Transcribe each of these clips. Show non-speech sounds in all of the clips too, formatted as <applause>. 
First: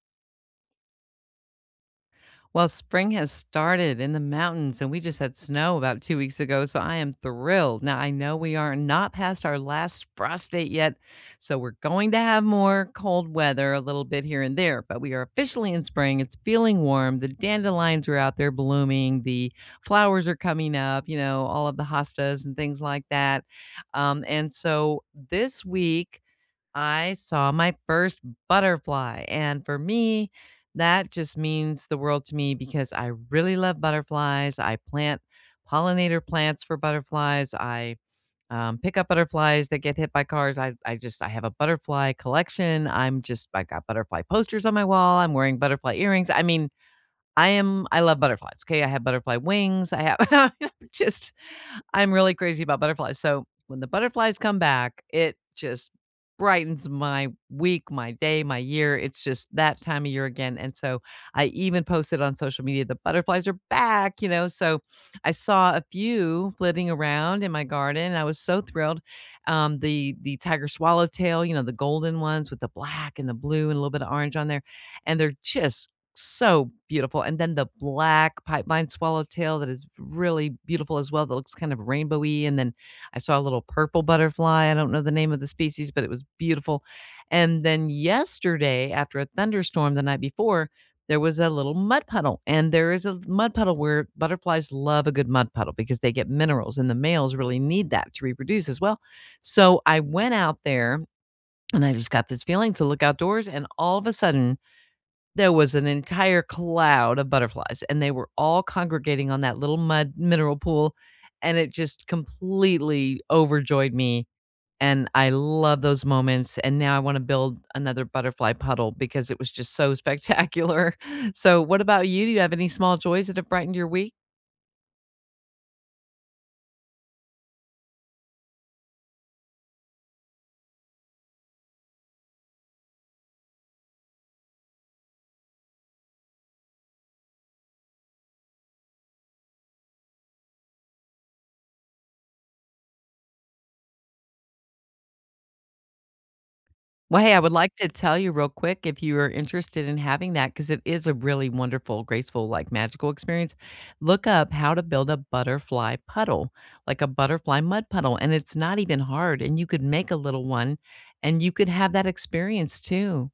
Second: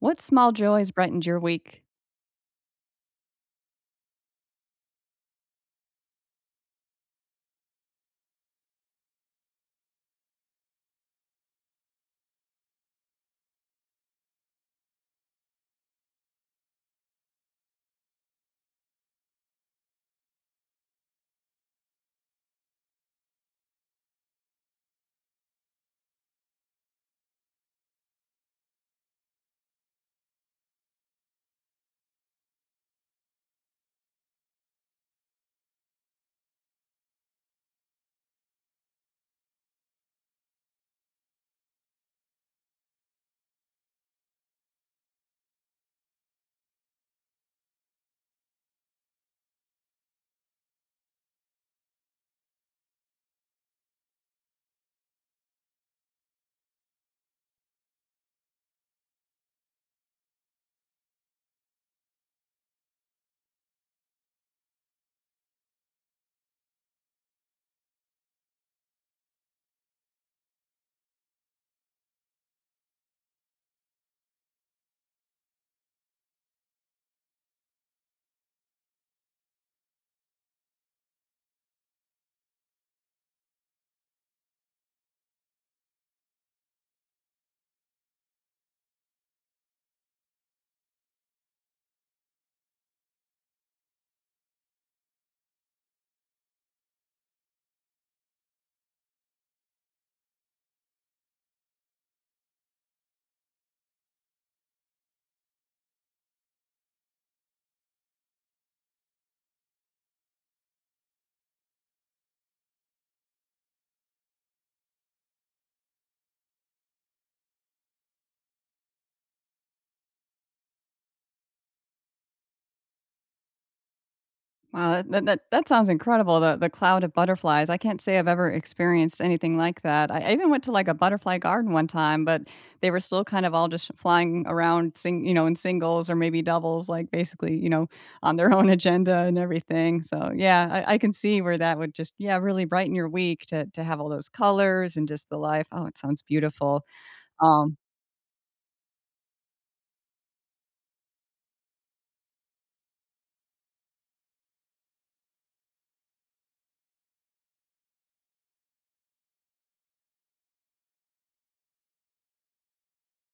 What small joys brightened your week? Well, spring has started in the mountains, and we just had snow about 2 weeks ago, so I am thrilled. Now, I know we are not past our last frost date yet, so we're going to have more cold weather a little bit here and there, but we are officially in spring. It's feeling warm. The dandelions are out there blooming, the flowers are coming up, all of the hostas and things like that. And so this week, I saw my first butterfly. And for me, that just means the world to me because I really love butterflies. I plant pollinator plants for butterflies. I pick up butterflies that get hit by cars. I have a butterfly collection. I got butterfly posters on my wall. I'm wearing butterfly earrings. I mean, I love butterflies. Okay. I have butterfly wings. I have <laughs> just I'm really crazy about butterflies. So when the butterflies come back, it just brightens my week, my day, my year. It's just that time of year again. And so I even posted on social media, the butterflies are back. So I saw a few flitting around in my garden. And I was so thrilled. The tiger swallowtail, the golden ones with the black and the blue and a little bit of orange on there. And they're just so beautiful. And then the black pipeline swallowtail that is really beautiful as well, that looks kind of rainbowy. And then I saw a little purple butterfly. I don't know the name of the species, but it was beautiful. And then yesterday, after a thunderstorm the night before, there was a little mud puddle. And there is a mud puddle where butterflies love a good mud puddle because they get minerals and the males really need that to reproduce as well. So I went out there and I just got this feeling to look outdoors. And all of a sudden, there was an entire cloud of butterflies, and they were all congregating on that little mud mineral pool, and it just completely overjoyed me, and I love those moments, and now I wanna build another butterfly puddle because it was just so spectacular. <laughs> So, what about you? Do you have any small joys that have brightened your week? Wow, that sounds incredible, the cloud of butterflies. I can't say I've ever experienced anything like that. I even went to, like, a butterfly garden one time, but they were still kind of all just flying around in singles or maybe doubles, like, basically, on their <laughs> own agenda and everything, so, yeah, I can see where that would just, yeah, really brighten your week to have all those colors and just the life. Oh, it sounds beautiful. Well, hey, I would like um to tell you real quick if you are interested in having that because it is a really wonderful, graceful, like, magical experience. Look up how to build a butterfly puddle, like a butterfly mud puddle, and it's not even hard, and you could make a little one, and you could have that experience too.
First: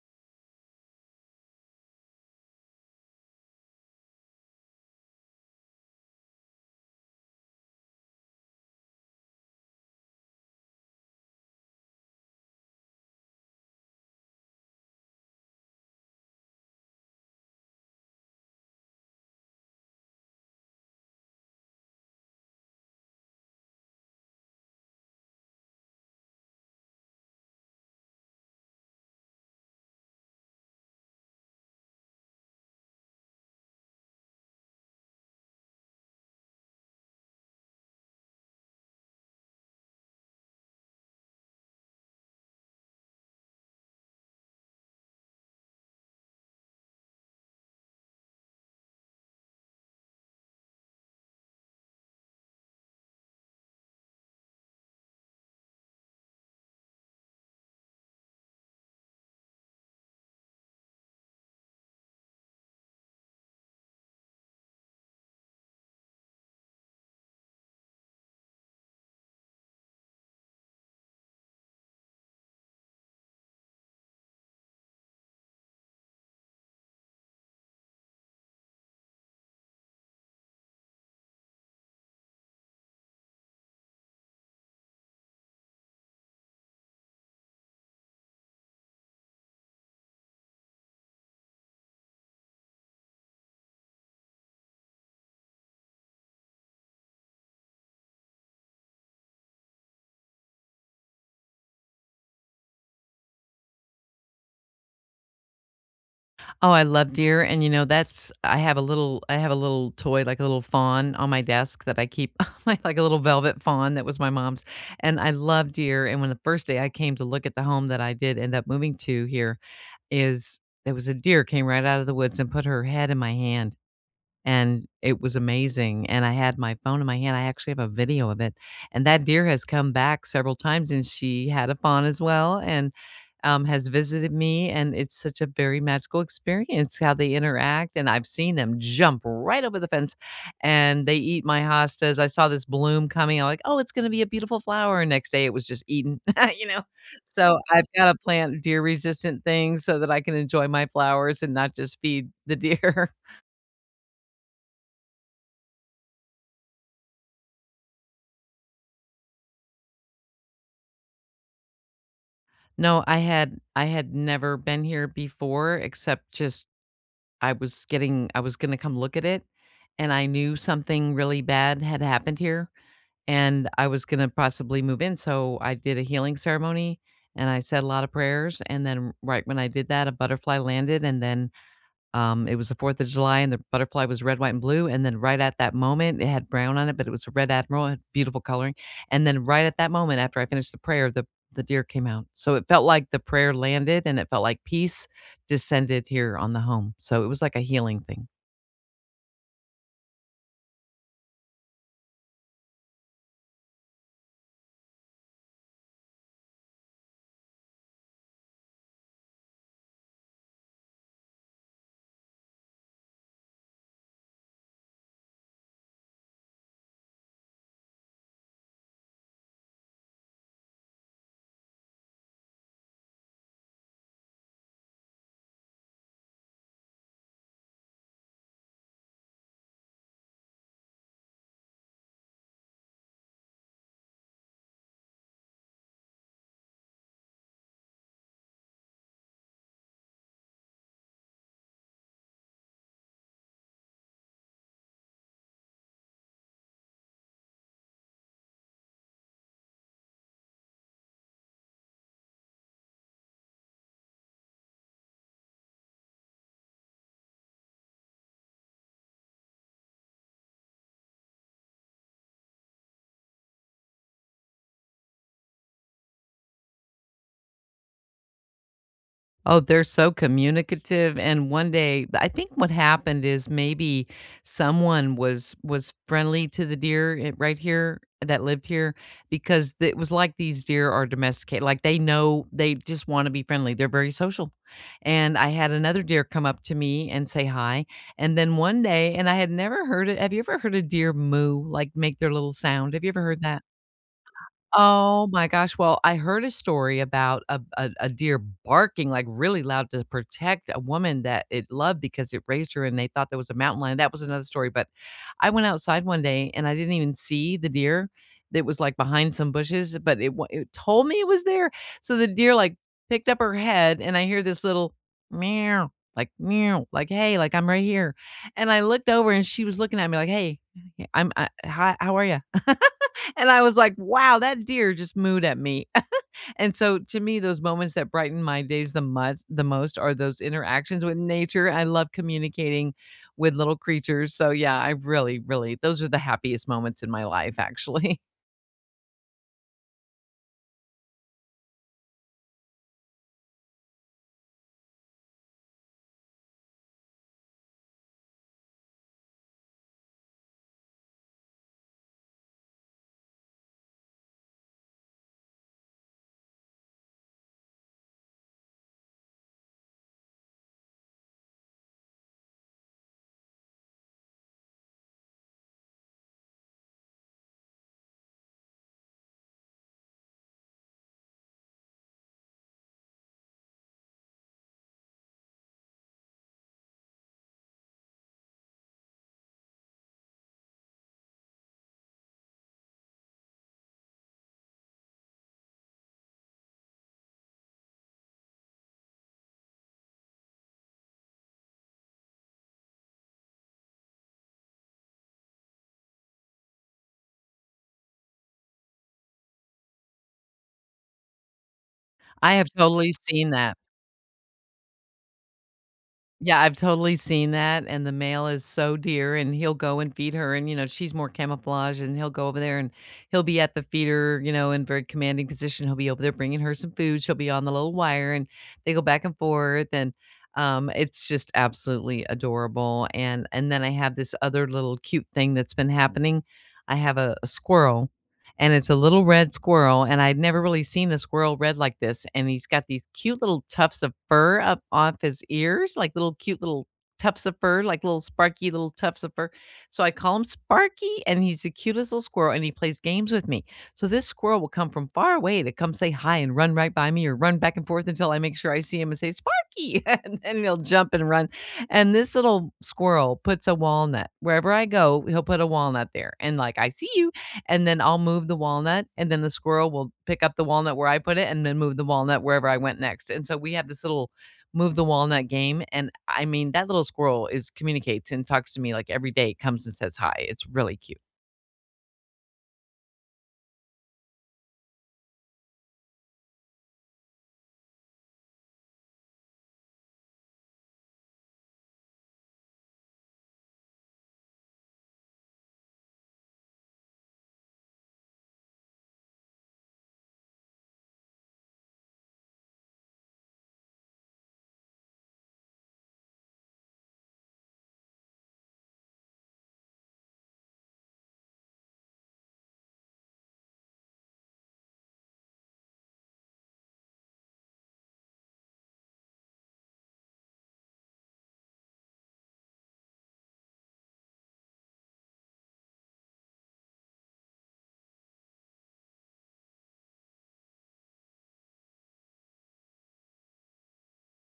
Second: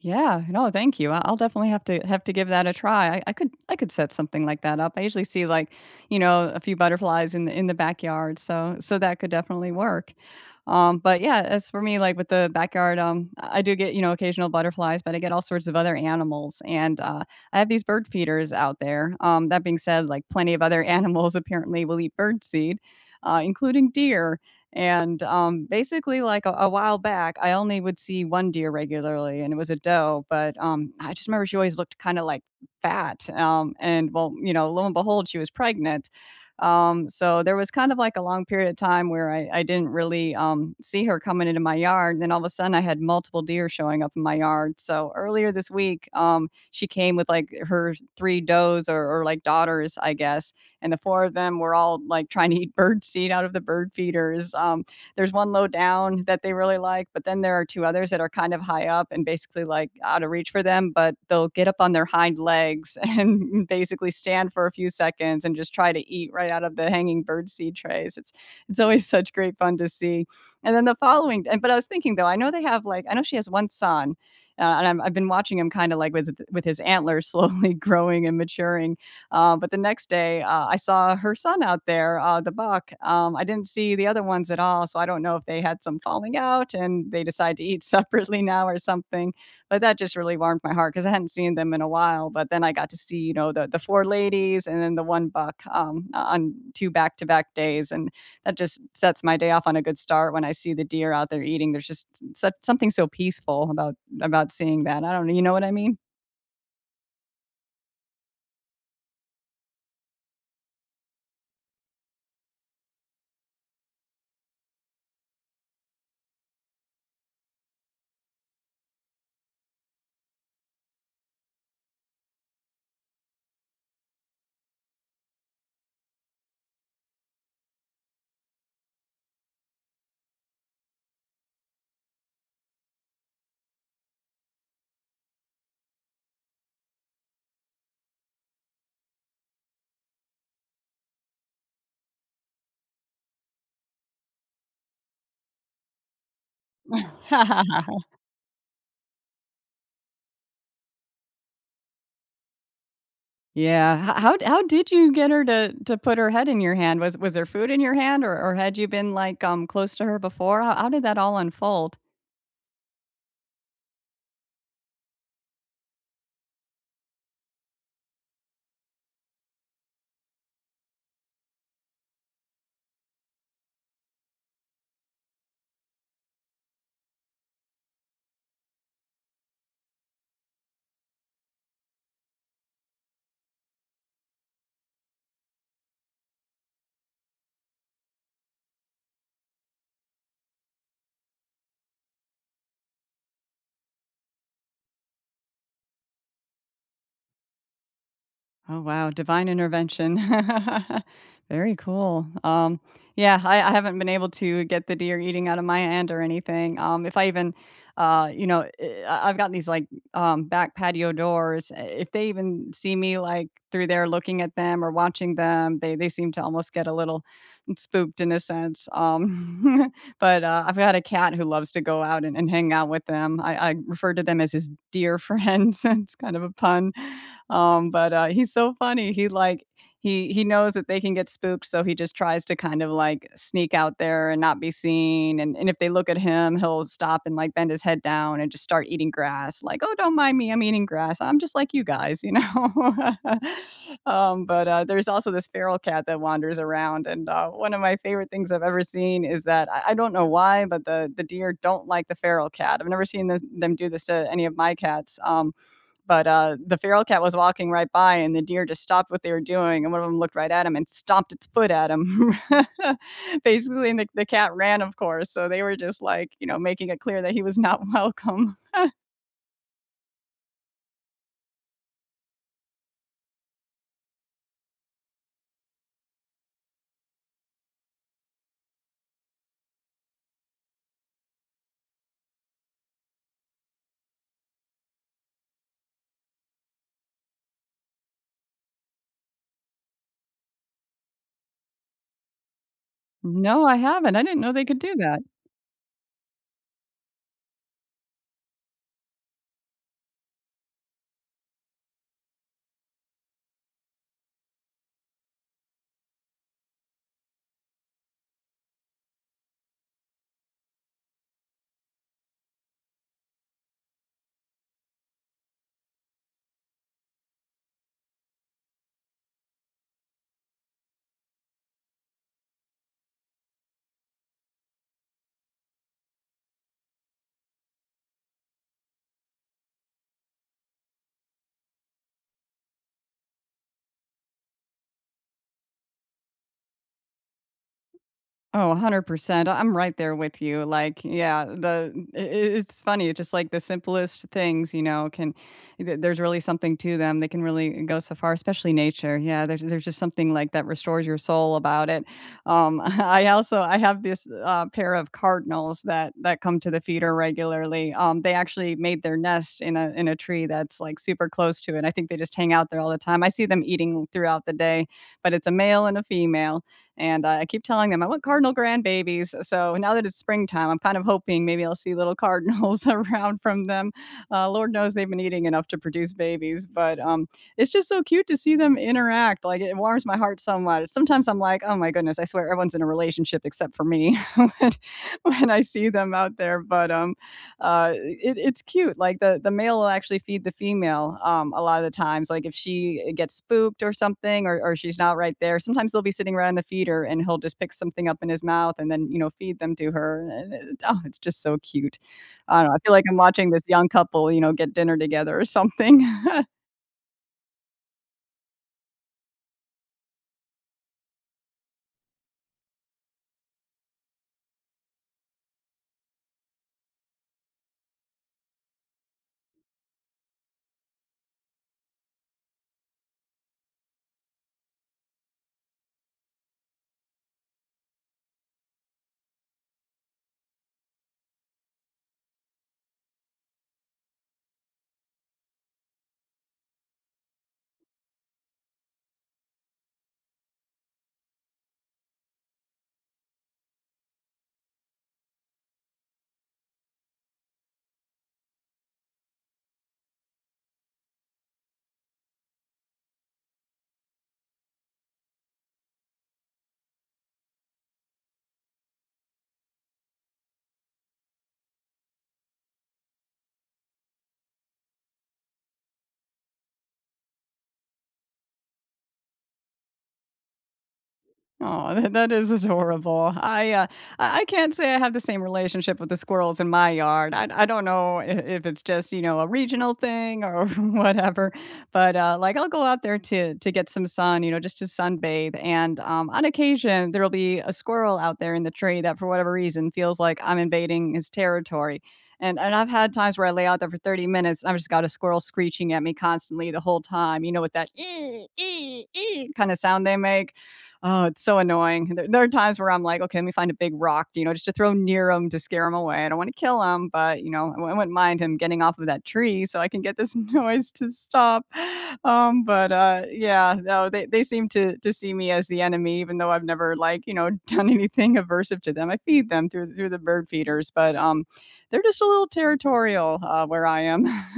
Yeah, no, thank you. I'll definitely have to give that a try. I could I could set something like that up. I usually see, like, a few butterflies in the backyard. So that could definitely work. But yeah, as for me, like with the backyard, I do get, occasional butterflies, but I get all sorts of other animals. And I have these bird feeders out there. That being said, like plenty of other <laughs> animals apparently will eat bird seed, including deer. And, basically, like, a while back, I only would see 1 deer regularly, and it was a doe, but, I just remember she always looked kinda, like, fat, and, well, you know, lo and behold, she was pregnant. So there was kind of, like, a long period of time where I didn't really, see her coming into my yard, and then all of a sudden, I had multiple deer showing up in my yard. So earlier this week, she came with, like, her 3 does or, like, daughters, I guess, and the four of them were all like trying to eat bird seed out of the bird feeders. There's one low down that they really like, but then there are two others that are kind of high up and basically like out of reach for them, but they'll get up on their hind legs and <laughs> basically stand for a few seconds and just try to eat right out of the hanging bird seed trays. It's always such great fun to see. And then the following, and but I was thinking though, I know they have like I know she has one son, and I've been watching him kind of like with his antlers <laughs> slowly growing and maturing, but the next day, I saw her son out there, the buck. I didn't see the other ones at all, so I don't know if they had some falling out and they decide to eat <laughs> separately now or something. But that just really warmed my heart because I hadn't seen them in a while. But then I got to see, you know, the four ladies and then the one buck, on two back to back days, and that just sets my day off on a good start when I see the deer out there eating. There's just such something so peaceful about seeing that. I don't know, you know what I mean? Oh, I love deer, and, you know, that's I have a little toy, like a little fawn on my desk that I keep <laughs> like a little velvet fawn that was my mom's, and I love deer, and when the first day I came to look at the home that I did end up moving to here, is there was a deer came right out of the woods and put her head in my hand, and it was amazing, and I had my phone in my hand, I actually have a video of it, and that deer has come back several times, and she had a fawn as well and, has visited me, and it's such a very magical experience how they interact, and I've seen them jump right over the fence, and they eat my hostas, I saw this bloom coming, I'm like, "Oh, it's gonna be a beautiful flower," and next day it was just eaten, <laughs> you know? So, I've <laughs> gotta plant deer-resistant things so that I can enjoy my flowers and not just feed the deer. Yeah. H How did you get her to put her head in your hand? Was there food in your hand, or had you been, like, close to her before? How did that all unfold? No, I had never been here before except just I was gonna come look at it, and I knew something really bad had happened here, and I was gonna possibly move in, so I did a healing ceremony, and I said a lot of prayers, and then right when I did that, a butterfly landed, and then it was the 4th of July, and the butterfly was red, white, and blue, and then right at that moment, it had brown on it, but it was a red admiral, it had beautiful coloring, and then right at that moment, after I finished the prayer, the deer came out. So it felt like the prayer landed, and it felt like peace descended here on the home. So it was like a healing thing. Oh, wow, divine intervention. <laughs> Very cool. Yeah, I haven't been able to get the deer eating out of my hand or anything. If I even, you know, I've got these, like, back patio doors. If they even see me like through there looking at them or watching them, they seem to almost get a little spooked in a sense. <laughs> But I've got a cat who loves to go out and, hang out with them. I refer to them as his dear friends. <laughs> It's kind of a pun. But, he's so funny. He, like he knows that they can get spooked, so he just tries to kind of, like, sneak out there and not be seen, and if they look at him, he'll stop and, like, bend his head down and just start eating grass, like, "Oh, don't mind me, I'm eating grass. I'm just like you guys," you know? <laughs> But, there's also this feral cat that wanders around, and, one of my favorite things I've ever seen is that I don't know why, but the deer don't like the feral cat. I've never seen this them do this to any of my cats, but the feral cat was walking right by and the deer just stopped what they were doing and one of them looked right at him and stomped its foot at him <laughs> basically, and the cat ran of course, so they were just like, you know, making it clear that he was not <laughs> welcome. Oh, they're so communicative, and one day I think what happened is maybe someone was friendly to the deer I right here that lived here because it was like these deer are domesticated, like, they know they just wanna be friendly, they're very social, and I had another deer come up to me and say hi, and then one day and I had never heard it have you ever heard a deer moo, like, make their little sound? Have you ever heard that? No, I haven't. I didn't know they could do that. Oh my gosh, well, I heard a story about a deer barking, like, really loud to protect a woman that it loved because it raised her and they thought there was a mountain lion, that was another story, but I went outside one day and I didn't even see the deer that was, like, behind some bushes, but it told me it was there, so the deer, like, picked up her head and I hear this little "meow," like, "Hey," like, "I'm right here," and I looked over and she was looking at me like, "Hey, I'm I hi, how are you?" <laughs> And I was like, "Wow, that deer just mooed at me." <laughs> And so to me, those moments that brighten my days the most are those interactions with nature. I love communicating with little creatures. So yeah, I really, really those are the happiest moments in my life, actually. Oh, 100%. I'm right there with you. Like, yeah, the I it's funny. It's just like the simplest things, you know, can th there's really something to them. They can really go so far, especially nature. Yeah, there's just something like that restores your soul about it. <laughs> I also I have this, pair of cardinals that come to the feeder regularly. They actually made their nest in a tree that's, like, super close to it. I think they just hang out there all the time. I see them eating throughout the day, but it's a male and a female. And I keep telling them I want cardinal grandbabies. So now that it's springtime, I'm kind of hoping maybe I'll see little cardinals <laughs> around from them. Lord knows they've been eating enough to produce babies, but it's just so cute to see them interact. Like, it warms my heart so much. Sometimes I'm like, oh my goodness, I swear everyone's in a relationship except for me <laughs> when, when I see them out there. But it's cute. Like, the male will actually feed the female, a lot of the times. Like, if she gets spooked or something, or she's not right there, sometimes they'll be sitting right on the feeder, and he'll just pick something up in his mouth and then, you know, feed them to her. And oh, it's just so cute. <laughs> I I have don't know. I feel like totally I'm seen watching this that. young couple, you know, get dinner together or something. <laughs> Yeah, I've totally seen that, and the male is so dear, and he'll go and feed her, and, you know, she's more camouflage, and he'll go over there, and he'll be at the feeder, you know, in very commanding position, he'll be over there bringing her some food, she'll be on the little wire, and they go back and forth, and, it's just absolutely adorable, and then I have this other little cute thing that's been happening. I have a squirrel and it's a little red squirrel. And I'd never really seen a squirrel red like this. And he's got these cute little tufts of fur up off his ears, like little cute little tufts of fur, like little sparky little tufts of fur. So I call him Sparky, and he's the cutest little squirrel, and he plays games with me. So this squirrel will come from far away to come say hi and run right by me or run back and forth until I make sure I see him and say, Sparky. <laughs> And then he'll jump and run. And this little squirrel puts a walnut wherever I go, he'll put a walnut there. And like, I see you and then I'll move the walnut, and then the squirrel will pick up the walnut where I put it, and then move the walnut wherever I went next. And so we have this little move the walnut game, and I mean that little squirrel is communicates and talks to me like every day. Comes and says hi. It's really cute. Oh, that is adorable. I can't say I have the same relationship with the squirrels in my yard. I don't know I if it's just, you know, a regional thing or <laughs> whatever, but, like, I'll go out there to get some sun, you know, just to sunbathe, and, on occasion, there'll be a squirrel out there in the tree that, for whatever reason, feels like I'm invading his territory, and I've had times where I lay out there for 30 minutes, and I've just got a squirrel screeching at me constantly the whole time, you know, with that <laughs> kinda sound they make. Oh, it's so annoying. There are times where I'm like, okay, let me find a big rock, you know, just to throw near him to scare him away. I don't want to kill him, but you know, I wouldn't mind him getting off of that tree so I can get this <laughs> noise to stop. But yeah, no, they seem to see me as the enemy, even though I've never, like, you know, <laughs> done anything aversive to them. I feed them through the bird feeders, but they're just a little territorial, where I am. <laughs>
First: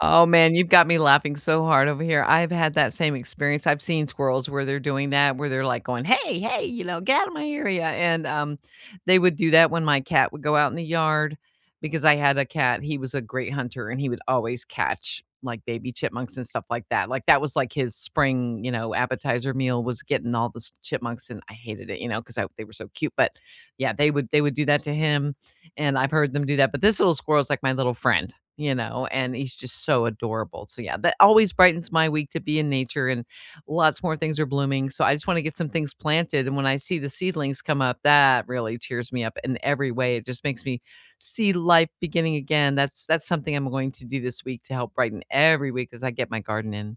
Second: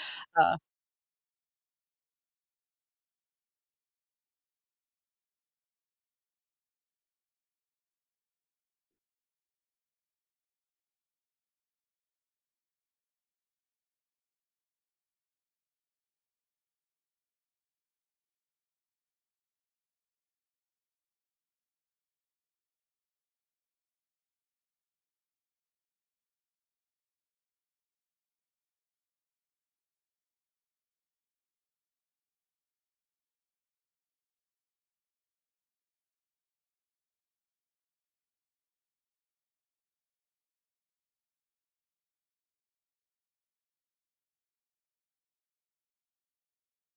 Oh, man, you've got me laughing so hard over here. I've had that same experience. I've seen squirrels where they're doing that, where they're like going, "Hey, hey, you know, get out of my area." And, they would do that when my cat would go out in the yard because I had a cat. He was a great hunter and he would always catch like baby chipmunks and stuff like that. Like that was like his spring, you know, appetizer meal was getting all the chipmunks and I hated it, you know, because they were so cute. But yeah, they would do that to him and I've heard them do that. But this little squirrel is like my little friend, you know, and he's just so adorable. So yeah, that always brightens my week to be in nature and lots more things are blooming. So I just want to get some things planted. And when I see the seedlings come up, that really cheers me up in every way. It just makes me see life beginning again. That's something I'm going to do this week to help brighten every week as I get my garden in.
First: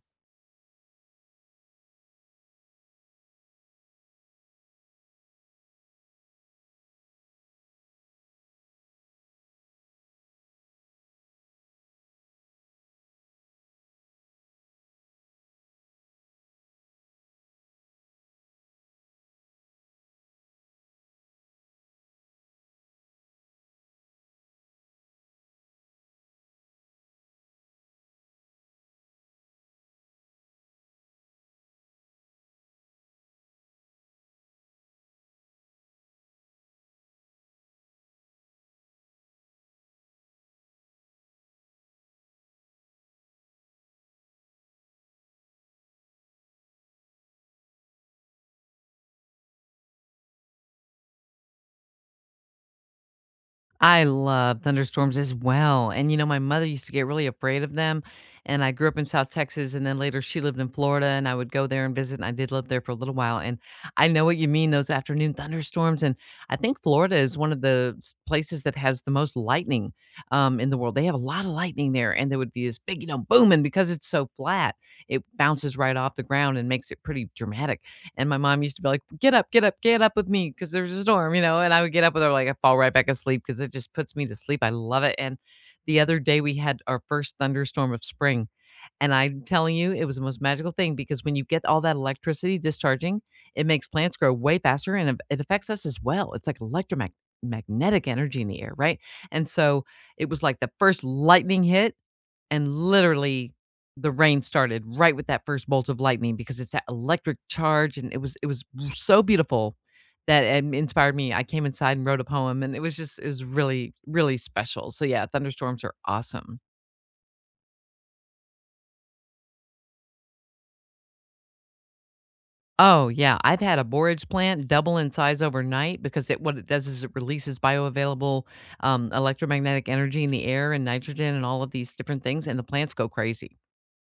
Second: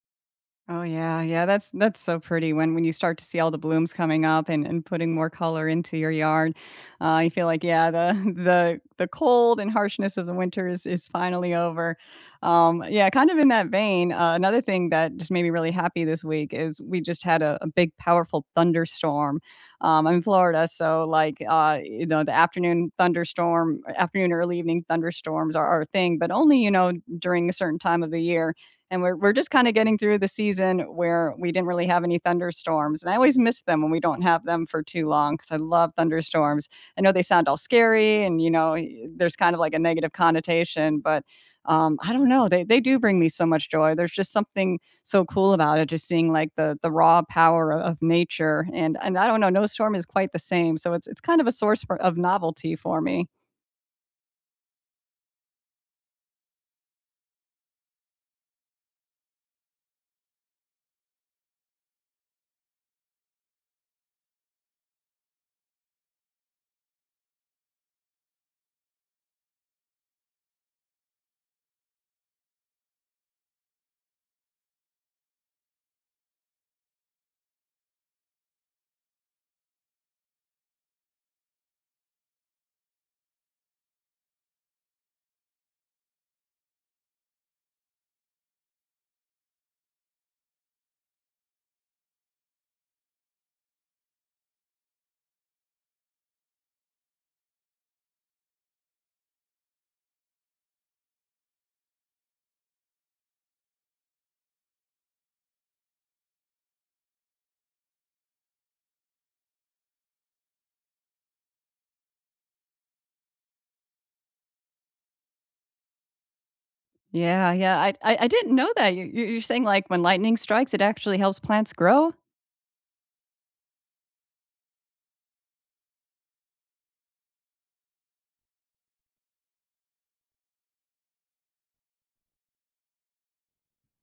Oh yeah, yeah, that's so pretty when you start to see all the blooms coming up and putting more color into your yard. I feel like, yeah, the <laughs> the cold and harshness of the winter is finally over. Yeah, kind of in that vein, another thing that just made me really happy this week is we just had a big, powerful thunderstorm. I'm in Florida, so, like, you know, the afternoon thunderstorm, afternoon early evening thunderstorms are our thing, but only, you know, during a certain time of the year, and we're just kind of getting through the season where we didn't really have any thunderstorms. And I always miss them when we don't have them for too long because I love thunderstorms. I know they sound all scary, and you know, there's kind of like a negative connotation, but I don't know. They do bring me so much joy. There's just something so cool about it, just seeing, like, the raw power of nature. And I don't know, no storm is quite the same. So it's kind of a source of novelty for me. I love thunderstorms as well. And you know, my mother used to get really afraid of them. And I grew up in South Texas and then later she lived in Florida and I would go there and visit. And I did live there for a little while. And I know what you mean, those afternoon thunderstorms. And I think Florida is one of the places that has the most lightning in the world. They have a lot of lightning there and there would be this big, you know, boom. And because it's so flat, it bounces right off the ground and makes it pretty dramatic. And my mom used to be like, "Get up, get up, get up with me because there's a storm," you know, and I would get up with her like I fall right back asleep because it just puts me to sleep. I love it. And the other day we had our first thunderstorm of spring, and I'm telling you, it was the most magical thing because when you get all that electricity discharging, it makes plants grow way faster and it affects us as well. It's like electromagnetic energy in the air, right? And so it was like the first lightning hit and literally the rain started right with that first bolt of lightning because it's that electric charge and it was so beautiful that it inspired me. I came inside and wrote a poem and it was just it was really really special. So yeah, thunderstorms are awesome. Yeah, yeah. I didn't know that. You're saying, like, when lightning strikes, it actually helps plants grow. Oh yeah, I've had a borage plant double in size overnight because it what it does is it releases bioavailable electromagnetic energy in the air and nitrogen and all of these different things and the plants go crazy.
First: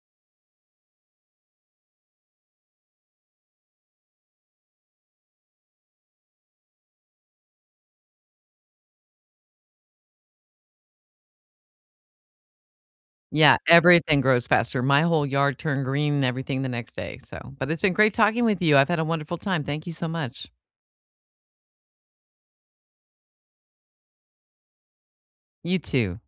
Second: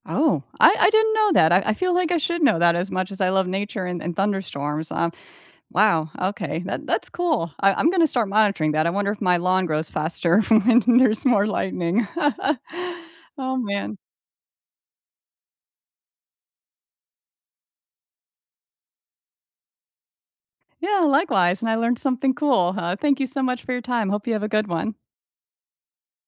Oh, I didn't know that. I feel like I should know that as much as I love nature and thunderstorms. Wow, okay, that's cool. I'm gonna start monitoring that. I wonder if my lawn grows faster <laughs> when there's more lightning. <laughs> Yeah, Oh, man. everything grows faster. My whole yard turned green and everything the next day, so but it's been great talking with you. I've had a wonderful time. Thank you so much. Yeah, likewise, and I learned something cool, huh? Thank you so much for your time. Hope you have a good one. You too.